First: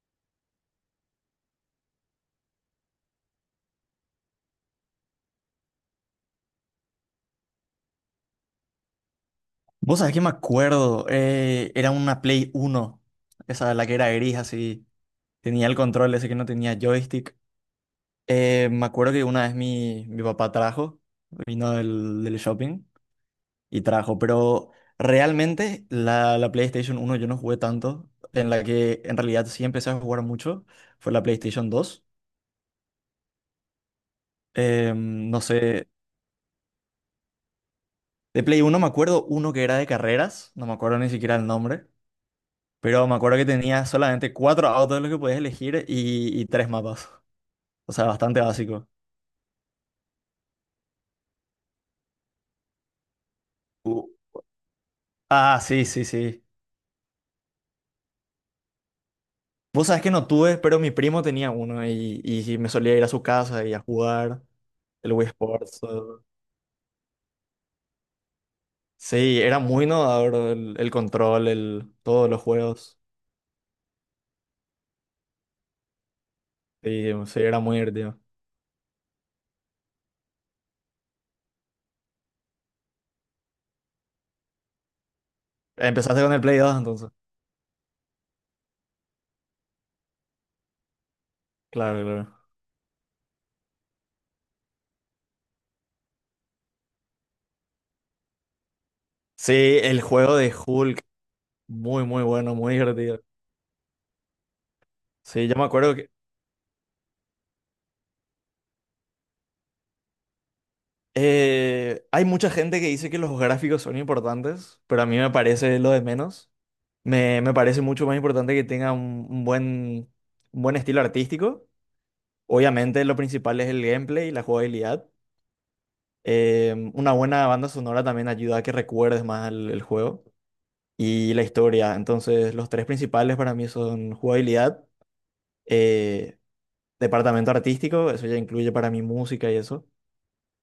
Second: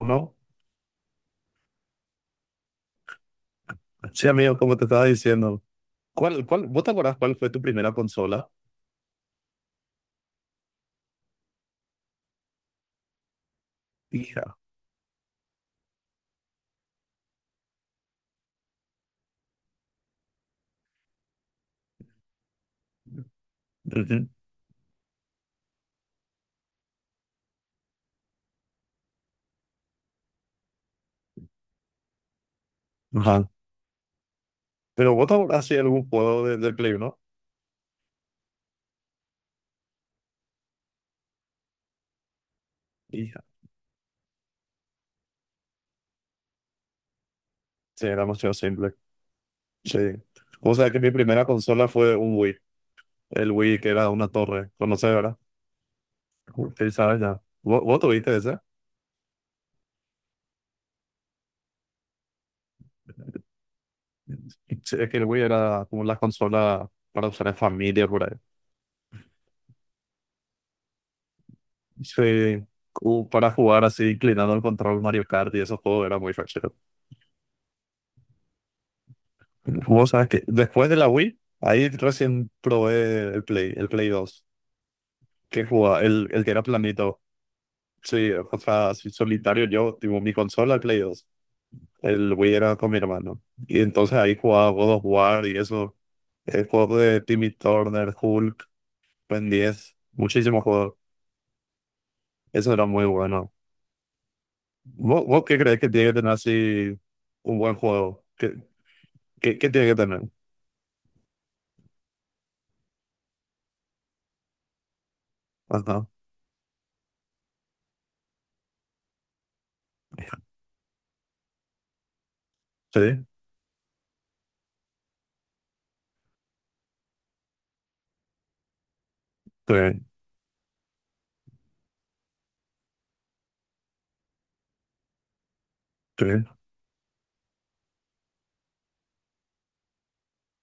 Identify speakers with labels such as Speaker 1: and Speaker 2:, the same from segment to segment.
Speaker 1: No, sí, amigo, como te estaba diciendo. ¿Cuál, vos te acordás cuál fue tu primera consola?
Speaker 2: Vos sabés que me acuerdo, era una Play uno, esa la que era gris
Speaker 1: Hija.
Speaker 2: así, tenía el control ese que no tenía joystick. Me acuerdo que una vez mi papá trajo, vino del shopping y trajo,
Speaker 1: Ujú.
Speaker 2: pero realmente la PlayStation uno yo no jugué tanto. En la que en realidad sí empecé a jugar mucho fue la PlayStation dos.
Speaker 1: Ajá. Pero vos te
Speaker 2: No
Speaker 1: acordás si
Speaker 2: sé,
Speaker 1: algún juego del Play, ¿no?
Speaker 2: de Play uno me acuerdo uno que era de carreras, no me acuerdo ni siquiera el nombre. Pero me acuerdo
Speaker 1: Hija.
Speaker 2: que tenía solamente cuatro autos los que podías elegir y tres mapas. O sea,
Speaker 1: Sí, era
Speaker 2: bastante
Speaker 1: demasiado
Speaker 2: básico.
Speaker 1: simple. Sí. O sea que mi primera consola fue un Wii. El Wii que
Speaker 2: Uh,
Speaker 1: era una torre. ¿Conoces, verdad?
Speaker 2: Ah, sí, sí, sí.
Speaker 1: Sí, sabes ya. ¿Vos tuviste ese?
Speaker 2: Vos sabés que no tuve, pero mi primo tenía uno y me solía ir a su casa y a jugar
Speaker 1: Sí, es
Speaker 2: el
Speaker 1: que el
Speaker 2: Wii
Speaker 1: Wii
Speaker 2: Sports.
Speaker 1: era como la consola para usar en familia, por ahí.
Speaker 2: Sí, era muy innovador el control, el, todos los
Speaker 1: Sí.
Speaker 2: juegos.
Speaker 1: Como para jugar así, inclinando el control Mario Kart y esos juegos era muy fácil.
Speaker 2: Sí, sí, era muy divertido.
Speaker 1: Vos sabés que después de la Wii, ahí recién probé el Play 2. Que jugaba,
Speaker 2: Empezaste
Speaker 1: el,
Speaker 2: con el
Speaker 1: el que
Speaker 2: Play
Speaker 1: era
Speaker 2: 2 entonces.
Speaker 1: planito. Sí, o sea, así solitario yo, tipo mi consola, el Play 2.
Speaker 2: Claro,
Speaker 1: El
Speaker 2: claro.
Speaker 1: Wii era con mi hermano. Y entonces ahí jugaba God of War y eso. El juego de Timmy Turner, Hulk, Ben
Speaker 2: Sí,
Speaker 1: 10,
Speaker 2: el juego de
Speaker 1: muchísimos juegos.
Speaker 2: Hulk, muy, muy bueno,
Speaker 1: Eso
Speaker 2: muy
Speaker 1: era muy
Speaker 2: divertido.
Speaker 1: bueno. ¿Vos
Speaker 2: Sí, yo
Speaker 1: qué
Speaker 2: me
Speaker 1: crees que
Speaker 2: acuerdo
Speaker 1: tiene
Speaker 2: que
Speaker 1: que tener así un buen juego? ¿Qué tiene que tener?
Speaker 2: Hay mucha gente que dice que los gráficos son importantes, pero a mí me parece lo de
Speaker 1: Ajá,
Speaker 2: menos. Me parece mucho más importante que tenga un buen estilo artístico. Obviamente lo
Speaker 1: sí,
Speaker 2: principal es el gameplay y la jugabilidad. Una buena banda sonora también ayuda a que recuerdes más el,
Speaker 1: sí,
Speaker 2: el juego y la historia. Entonces los tres principales para mí son jugabilidad,
Speaker 1: sí,
Speaker 2: eh, departamento artístico, eso ya incluye para mí música y eso,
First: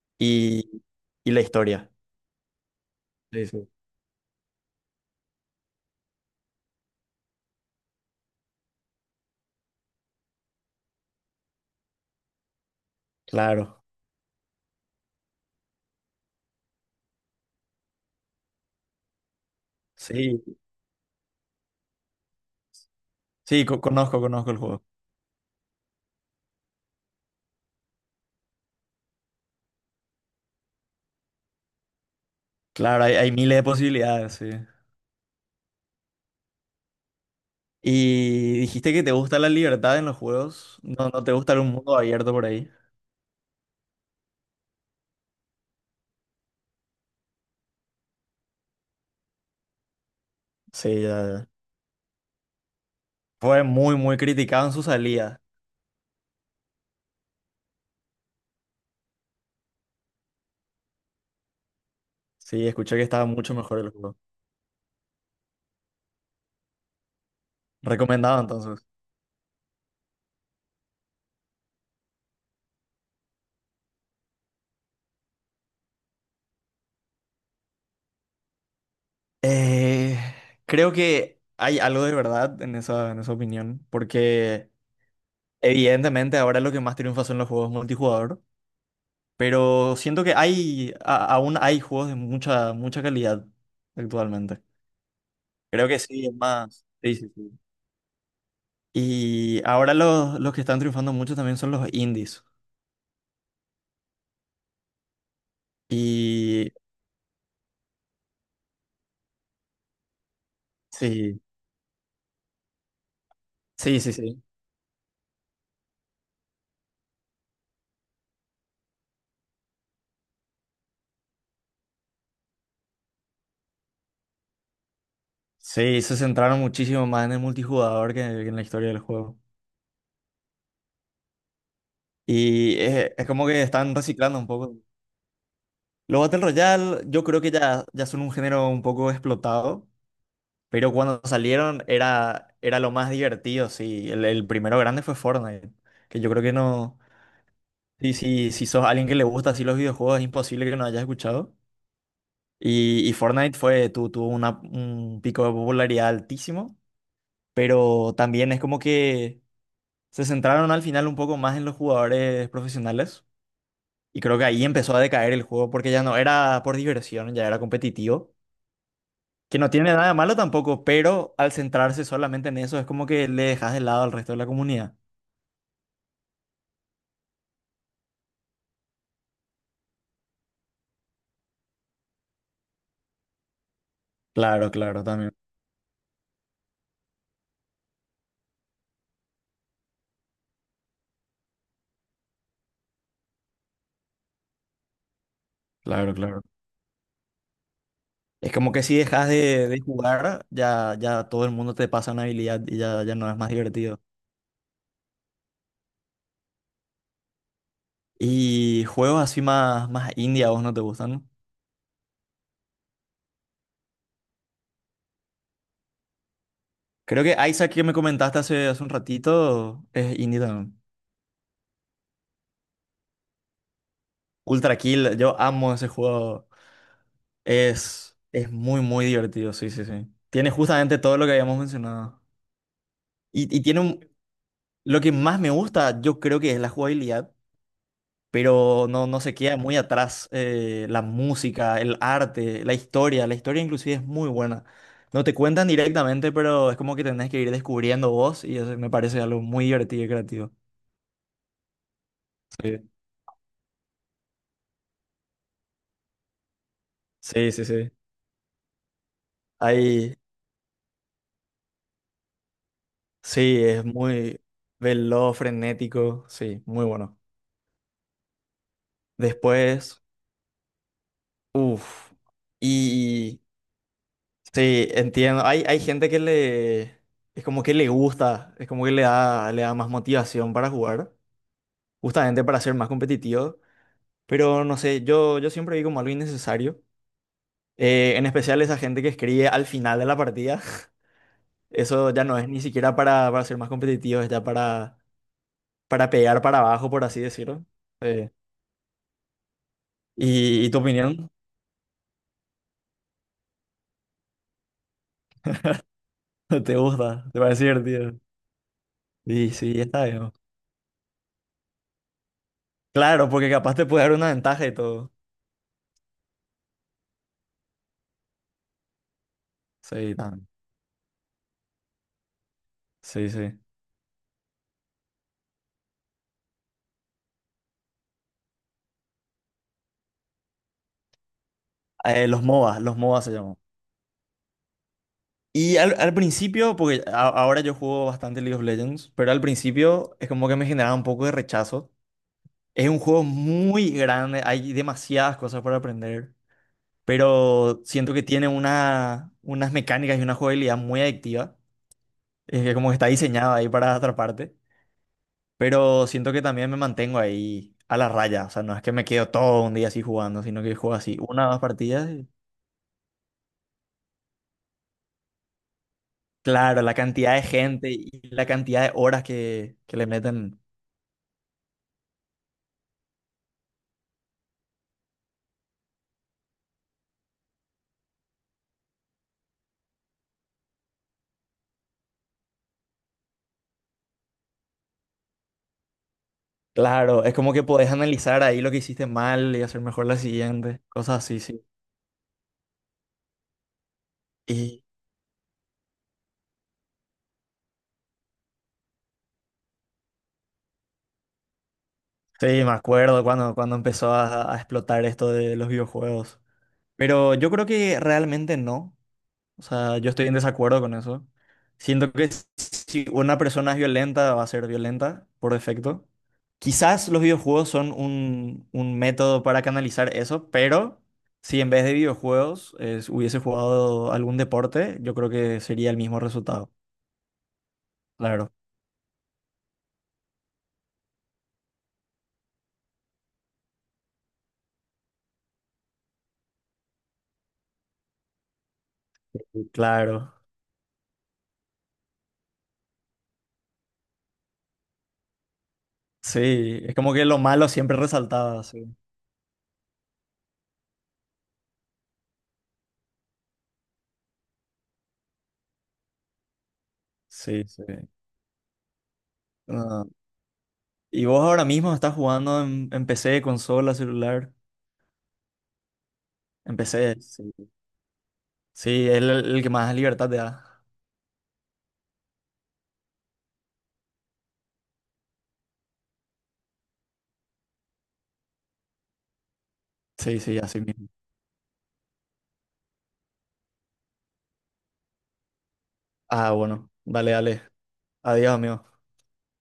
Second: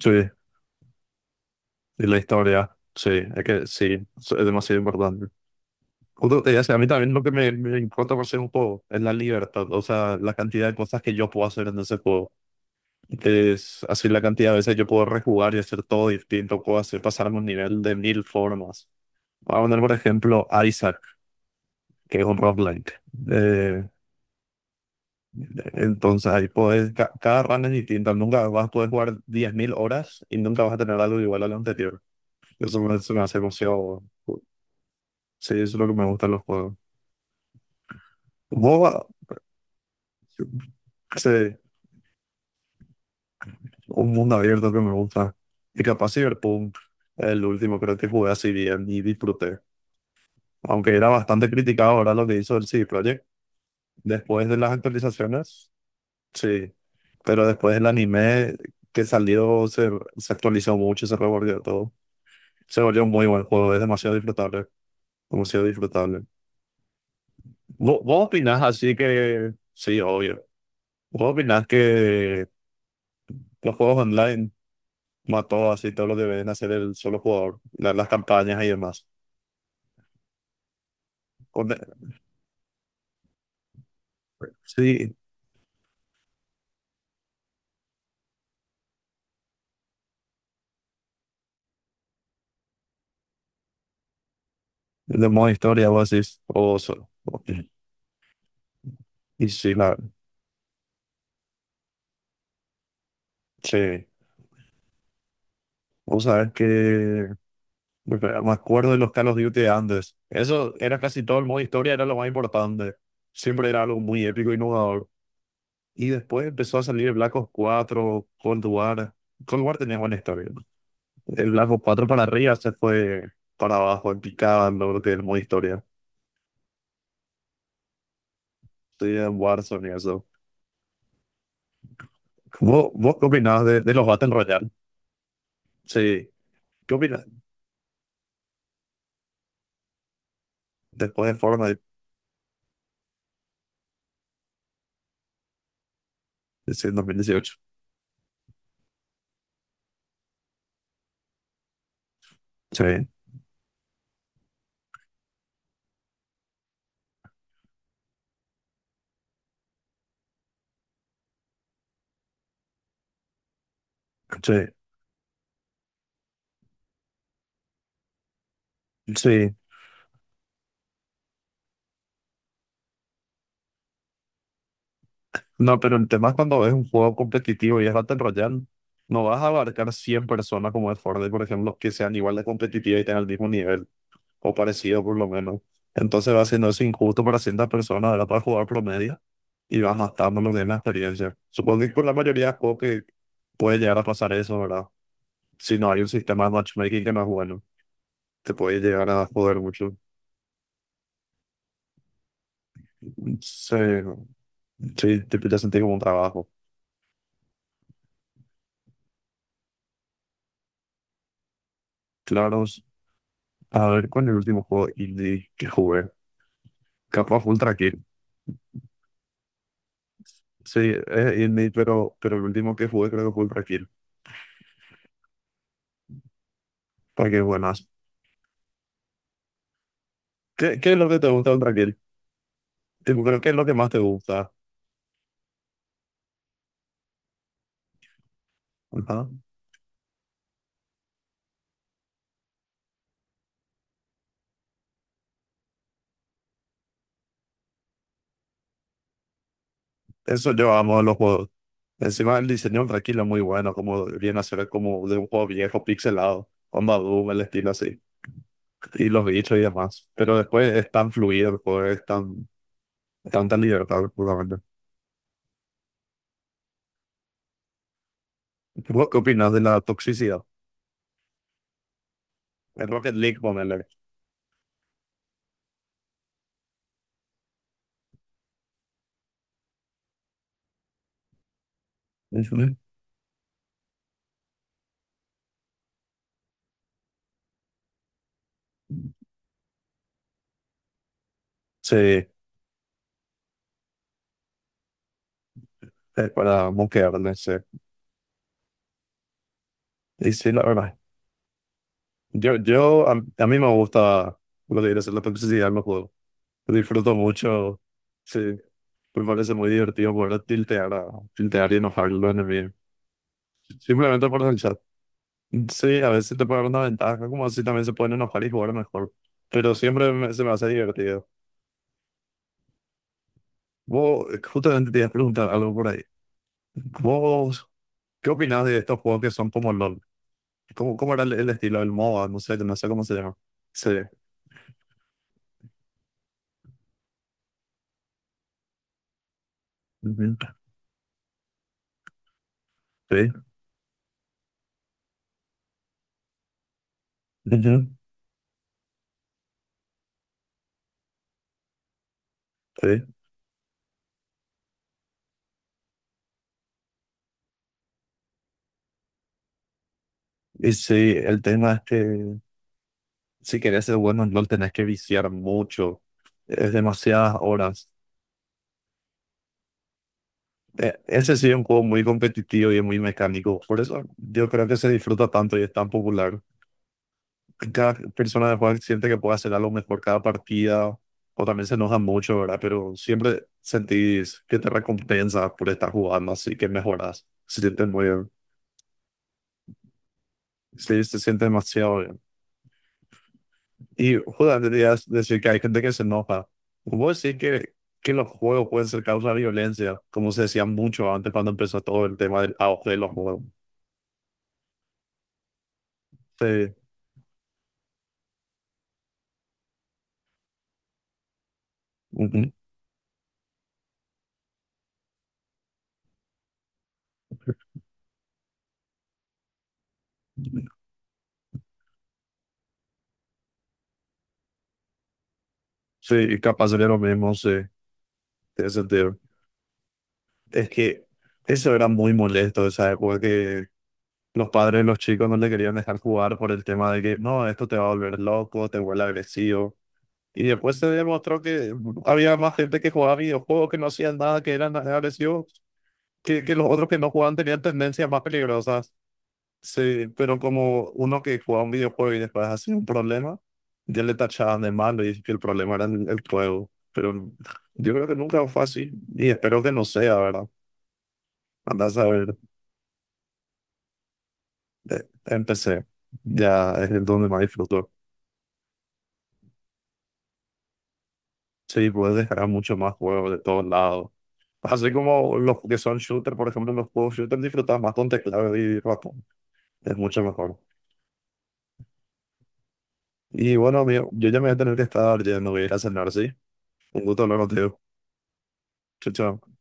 Speaker 1: sí.
Speaker 2: y, y la historia.
Speaker 1: Y la historia, sí, es
Speaker 2: Sí,
Speaker 1: que
Speaker 2: sí.
Speaker 1: sí, es demasiado importante. Justo te iba a decir, a mí también lo que me importa por ser un juego es la libertad, o sea, la cantidad de cosas que yo puedo hacer en ese juego. Es
Speaker 2: Claro,
Speaker 1: así la cantidad de veces yo puedo rejugar y hacer todo distinto, puedo hacer pasarme un nivel de mil formas. Voy a poner, por ejemplo,
Speaker 2: sí.
Speaker 1: Isaac, que es un roguelike.
Speaker 2: Sí,
Speaker 1: Eh,
Speaker 2: conozco, conozco el juego.
Speaker 1: entonces ahí puedes, cada run es distinta, nunca vas a poder jugar 10.000 horas y nunca vas a tener algo igual al anterior. Eso me,
Speaker 2: Claro,
Speaker 1: eso
Speaker 2: hay,
Speaker 1: me
Speaker 2: hay
Speaker 1: hace
Speaker 2: miles de
Speaker 1: emoción.
Speaker 2: posibilidades, sí.
Speaker 1: Sí, eso es lo que me gusta de los juegos.
Speaker 2: Y dijiste que
Speaker 1: MOBA,
Speaker 2: te gusta la libertad en los
Speaker 1: yo
Speaker 2: juegos. No,
Speaker 1: qué
Speaker 2: no te gusta
Speaker 1: sé,
Speaker 2: un mundo abierto por ahí.
Speaker 1: un mundo abierto que me gusta. Y capaz Cyberpunk, el último creo que jugué así bien y disfruté. Aunque
Speaker 2: Sí,
Speaker 1: era
Speaker 2: ya, ya.
Speaker 1: bastante criticado ahora lo que hizo el CD Projekt.
Speaker 2: Fue muy, muy
Speaker 1: Después de
Speaker 2: criticado
Speaker 1: las
Speaker 2: en su salida.
Speaker 1: actualizaciones, sí. Pero después del anime que salió, se actualizó mucho, se revolvió todo.
Speaker 2: Sí,
Speaker 1: Se
Speaker 2: escuché que
Speaker 1: volvió un muy
Speaker 2: estaba
Speaker 1: buen
Speaker 2: mucho
Speaker 1: juego,
Speaker 2: mejor
Speaker 1: es
Speaker 2: el
Speaker 1: demasiado
Speaker 2: juego.
Speaker 1: disfrutable. Demasiado disfrutable. ¿Vos,
Speaker 2: Recomendado
Speaker 1: opinás
Speaker 2: entonces.
Speaker 1: así que. Sí, obvio. ¿Vos opinás que los juegos online mató así todo lo que deben hacer el solo jugador, las campañas y demás.
Speaker 2: Eh, Creo que
Speaker 1: Con-
Speaker 2: hay algo de verdad en esa opinión, porque
Speaker 1: sí,
Speaker 2: evidentemente ahora lo que más triunfa son los juegos multijugador, pero siento que hay, aún hay juegos de mucha, mucha calidad actualmente.
Speaker 1: de modo historia,
Speaker 2: Creo que
Speaker 1: vos
Speaker 2: sí, es
Speaker 1: decís, o,
Speaker 2: más. Sí, sí, sí.
Speaker 1: y
Speaker 2: Y
Speaker 1: sí,
Speaker 2: ahora los que están triunfando mucho también son los indies.
Speaker 1: sí, vos sabés
Speaker 2: Y
Speaker 1: que porque me acuerdo de los Call of Duty de antes, eso era casi todo
Speaker 2: sí,
Speaker 1: el modo historia, era lo más importante, siempre era algo
Speaker 2: sí, sí,
Speaker 1: muy
Speaker 2: sí.
Speaker 1: épico y innovador. Y después empezó a salir el Black Ops 4, Cold War. Cold War tenía buena historia, el Black Ops 4 para arriba se fue para abajo, en picada, lo que es el modo historia.
Speaker 2: Sí, se centraron muchísimo más en el multijugador que en la historia del
Speaker 1: Sí,
Speaker 2: juego.
Speaker 1: en Warzone y eso.
Speaker 2: Y
Speaker 1: ¿Vos, vos qué
Speaker 2: es como que
Speaker 1: opinás de
Speaker 2: están
Speaker 1: los Battle
Speaker 2: reciclando un
Speaker 1: Royale?
Speaker 2: poco. Los
Speaker 1: Sí.
Speaker 2: Battle
Speaker 1: ¿Qué
Speaker 2: Royale,
Speaker 1: opinás
Speaker 2: yo creo que ya, ya son un género un poco explotado, pero cuando
Speaker 1: después de Fortnite
Speaker 2: salieron era, era lo más divertido, sí. El primero grande fue Fortnite, que yo creo que
Speaker 1: sí, en
Speaker 2: no...
Speaker 1: 2018?
Speaker 2: Sí, sí, si sos alguien que le gusta así los videojuegos, es imposible que no hayas escuchado.
Speaker 1: Sí.
Speaker 2: Y Fortnite fue, tuvo un pico de popularidad altísimo, pero también es como que se centraron al final un poco más en los jugadores profesionales. Y creo que ahí
Speaker 1: Sí.
Speaker 2: empezó a decaer el juego porque ya no era por diversión, ya era competitivo.
Speaker 1: Sí.
Speaker 2: Que no tiene nada de malo tampoco, pero al centrarse solamente en eso es como que le dejas de lado al resto de la comunidad.
Speaker 1: No, pero el tema es cuando es un juego competitivo y es Battle Royale, no vas a abarcar 100 personas como es Fortnite, por ejemplo, que sean igual de competitivas y tengan el mismo nivel, o
Speaker 2: Claro,
Speaker 1: parecido
Speaker 2: claro,
Speaker 1: por lo
Speaker 2: también.
Speaker 1: menos. Entonces va siendo eso injusto para ciertas personas, ¿verdad? Para jugar promedio y vas matando lo que es la experiencia. Supongo que con la mayoría de juegos que puede llegar a pasar eso, ¿verdad? Si no hay un
Speaker 2: Claro, claro.
Speaker 1: sistema de matchmaking que no es bueno. Te
Speaker 2: Es como
Speaker 1: puede
Speaker 2: que si
Speaker 1: llegar a
Speaker 2: dejas
Speaker 1: joder
Speaker 2: de
Speaker 1: mucho.
Speaker 2: jugar, ya, ya todo el mundo te pasa una habilidad y ya, ya no es más divertido.
Speaker 1: Se- sí, te empieza a sentir como un trabajo.
Speaker 2: Y juegos así más, más indie a vos no te gustan.
Speaker 1: Claro, a ver, ¿cuál es el último juego indie que jugué?
Speaker 2: Creo que
Speaker 1: Capaz fue
Speaker 2: Isaac
Speaker 1: Ultra
Speaker 2: que me
Speaker 1: Kill.
Speaker 2: comentaste hace, hace un ratito es indie también.
Speaker 1: Sí, es indie, pero el último que jugué creo que fue Ultra Kill.
Speaker 2: Ultra Kill, yo amo ese juego.
Speaker 1: Para que buenas.
Speaker 2: Es muy, muy divertido, sí, sí, sí. Tiene
Speaker 1: ¿Qué es
Speaker 2: justamente
Speaker 1: lo
Speaker 2: todo
Speaker 1: que
Speaker 2: lo
Speaker 1: te
Speaker 2: que
Speaker 1: gusta de
Speaker 2: habíamos
Speaker 1: Ultra Kill?
Speaker 2: mencionado.
Speaker 1: Tipo, creo que es
Speaker 2: Y
Speaker 1: lo que
Speaker 2: tiene
Speaker 1: más te gusta.
Speaker 2: lo que más me gusta, yo creo que es la jugabilidad, pero no, no
Speaker 1: Ajá.
Speaker 2: se queda muy atrás la música, el arte, la historia. La historia inclusive es muy buena. No te cuentan directamente, pero es como que tenés que ir descubriendo vos y eso me parece algo muy divertido y creativo.
Speaker 1: Eso yo amo de los juegos. Encima el diseño
Speaker 2: Sí,
Speaker 1: de Ultra Kill es muy bueno, como viene a ser como de un juego viejo, pixelado. Onda Doom, el
Speaker 2: sí, sí.
Speaker 1: estilo
Speaker 2: sí.
Speaker 1: así y los bichos y demás.
Speaker 2: Ahí
Speaker 1: Pero después es tan fluido el juego, es tan Tanta
Speaker 2: sí, es
Speaker 1: libertad,
Speaker 2: muy
Speaker 1: puramente.
Speaker 2: veloz, frenético, sí, muy bueno.
Speaker 1: ¿Vos ¿Qué opinas de la
Speaker 2: Después,
Speaker 1: toxicidad?
Speaker 2: uff,
Speaker 1: En Rocket League,
Speaker 2: y
Speaker 1: ponele.
Speaker 2: sí, entiendo, hay gente que le, es como que le gusta, es como que le da más motivación para jugar, justamente para ser
Speaker 1: Ujú.
Speaker 2: más competitivos. Pero no sé, yo siempre vi como algo innecesario. En especial esa gente que escribe al final de la partida.
Speaker 1: Sí,
Speaker 2: Eso ya no es ni siquiera para ser más competitivo, es ya para pegar para
Speaker 1: para
Speaker 2: abajo, por así
Speaker 1: moquearme, sí.
Speaker 2: decirlo. Eh,
Speaker 1: Y sí, la
Speaker 2: ¿Y, y tu
Speaker 1: verdad.
Speaker 2: opinión?
Speaker 1: Yo, a mí me gusta lo de ir a hacer la toxicidad en los juegos.
Speaker 2: ¿Te
Speaker 1: Disfruto
Speaker 2: gusta? ¿Te parece
Speaker 1: mucho.
Speaker 2: divertido?
Speaker 1: Sí, me
Speaker 2: Y
Speaker 1: parece muy
Speaker 2: sí, está
Speaker 1: divertido
Speaker 2: bien.
Speaker 1: poder tiltear y enojar a los enemigos.
Speaker 2: Claro, porque capaz te puede dar
Speaker 1: Simplemente
Speaker 2: una
Speaker 1: por el
Speaker 2: ventaja y
Speaker 1: chat.
Speaker 2: todo.
Speaker 1: Sí, a veces te puede dar una ventaja, como así también se pueden enojar y jugar mejor. Pero siempre
Speaker 2: Sí,
Speaker 1: se me hace divertido.
Speaker 2: sí, sí.
Speaker 1: Vos, justamente te iba a preguntar algo por ahí. ¿Vos ¿Qué opinas de estos juegos que son como LOL? ¿Cómo era el estilo del MOBA? No
Speaker 2: Los
Speaker 1: sé, no
Speaker 2: MOBA,
Speaker 1: sé
Speaker 2: los
Speaker 1: cómo se
Speaker 2: MOBA se
Speaker 1: llama.
Speaker 2: llaman.
Speaker 1: Sí.
Speaker 2: Y al, al principio, porque ahora yo juego bastante League of Legends, pero al principio es como
Speaker 1: Ujú.
Speaker 2: que me generaba un poco de rechazo. Es un juego
Speaker 1: Sí.
Speaker 2: muy grande, hay demasiadas cosas para aprender, pero
Speaker 1: Ujú,
Speaker 2: siento que tiene una, unas mecánicas y una jugabilidad muy adictiva. Es que como que
Speaker 1: sí.
Speaker 2: está diseñado ahí para atraparte, pero siento que también me mantengo ahí a la raya. O sea, no es que me quedo todo un día así jugando, sino
Speaker 1: Y
Speaker 2: que
Speaker 1: sí,
Speaker 2: juego así
Speaker 1: el
Speaker 2: una o dos
Speaker 1: tema es
Speaker 2: partidas.
Speaker 1: que si querés ser bueno en LOL tenés que viciar mucho. Es
Speaker 2: Claro, la cantidad
Speaker 1: demasiadas
Speaker 2: de
Speaker 1: horas.
Speaker 2: gente y la cantidad de horas que le meten.
Speaker 1: Ese sí es un juego muy competitivo y es muy mecánico. Por eso yo creo que se disfruta tanto y es tan popular. Cada persona de juega siente que puede hacer algo mejor cada partida, o también se enoja mucho, ¿verdad? Pero siempre sentís que te recompensa por estar jugando, así que
Speaker 2: Claro,
Speaker 1: mejoras.
Speaker 2: es como
Speaker 1: Se
Speaker 2: que
Speaker 1: siente
Speaker 2: podés
Speaker 1: muy bien.
Speaker 2: analizar ahí lo que hiciste mal y hacer mejor la siguiente,
Speaker 1: Sí, se
Speaker 2: cosas así,
Speaker 1: siente
Speaker 2: sí.
Speaker 1: demasiado bien. Y justamente
Speaker 2: Y
Speaker 1: querías decir que hay gente que se enoja. Vos decís que, los juegos pueden ser causa de violencia, como se decía mucho antes cuando empezó todo el tema
Speaker 2: sí,
Speaker 1: del
Speaker 2: me
Speaker 1: auge de los
Speaker 2: acuerdo
Speaker 1: juegos.
Speaker 2: cuando, cuando empezó a explotar esto de los videojuegos.
Speaker 1: Sí,
Speaker 2: Pero yo creo que realmente no. O sea, yo estoy en desacuerdo con eso. Siento que
Speaker 1: ujú.
Speaker 2: si una persona es violenta, va a ser violenta por defecto. Quizás los videojuegos son un método para canalizar eso, pero si en vez de videojuegos hubiese jugado algún deporte, yo creo que sería el
Speaker 1: Sí
Speaker 2: mismo
Speaker 1: y capaz
Speaker 2: resultado.
Speaker 1: sería lo mismo, sí,
Speaker 2: Claro,
Speaker 1: tiene sentido. Es que eso era muy molesto, o sea, porque los padres de los chicos no le querían dejar jugar por el tema de que, no, esto te va a volver loco, te vuelve agresivo.
Speaker 2: claro.
Speaker 1: Y después se demostró que había más gente que jugaba videojuegos, que no hacían nada, que eran agresivos, que los
Speaker 2: Sí,
Speaker 1: otros
Speaker 2: es
Speaker 1: que no
Speaker 2: como que
Speaker 1: jugaban
Speaker 2: lo
Speaker 1: tenían
Speaker 2: malo siempre
Speaker 1: tendencias más
Speaker 2: resaltaba, sí.
Speaker 1: peligrosas. Sí, pero como uno que jugaba un videojuego y después hacía un problema, ya le tachaban de malo y que el problema era el juego. Pero
Speaker 2: Sí, sí.
Speaker 1: yo creo que nunca fue así y espero que no
Speaker 2: Ah,
Speaker 1: sea, ¿verdad?
Speaker 2: ¿y vos ahora mismo
Speaker 1: Andás a
Speaker 2: estás
Speaker 1: ver.
Speaker 2: jugando en PC, consola, celular?
Speaker 1: Empecé. Ya
Speaker 2: En
Speaker 1: es el
Speaker 2: PC,
Speaker 1: donde más
Speaker 2: sí.
Speaker 1: disfruto.
Speaker 2: Sí, es el que más libertad te da.
Speaker 1: Sí, puedes descargar mucho más juegos de todos lados. Así como los que son shooter, por ejemplo, los juegos shooter disfrutas más con teclado y ratón. Es mucho
Speaker 2: Sí,
Speaker 1: mejor.
Speaker 2: sí, así mismo.
Speaker 1: Y bueno, amigo, yo ya me voy a tener que estar yendo, voy a ir a cenar, ¿sí?
Speaker 2: Ah, bueno,
Speaker 1: Un gusto
Speaker 2: dale,
Speaker 1: hablar
Speaker 2: dale.
Speaker 1: contigo.
Speaker 2: Adiós, amigo.
Speaker 1: Chao, chao.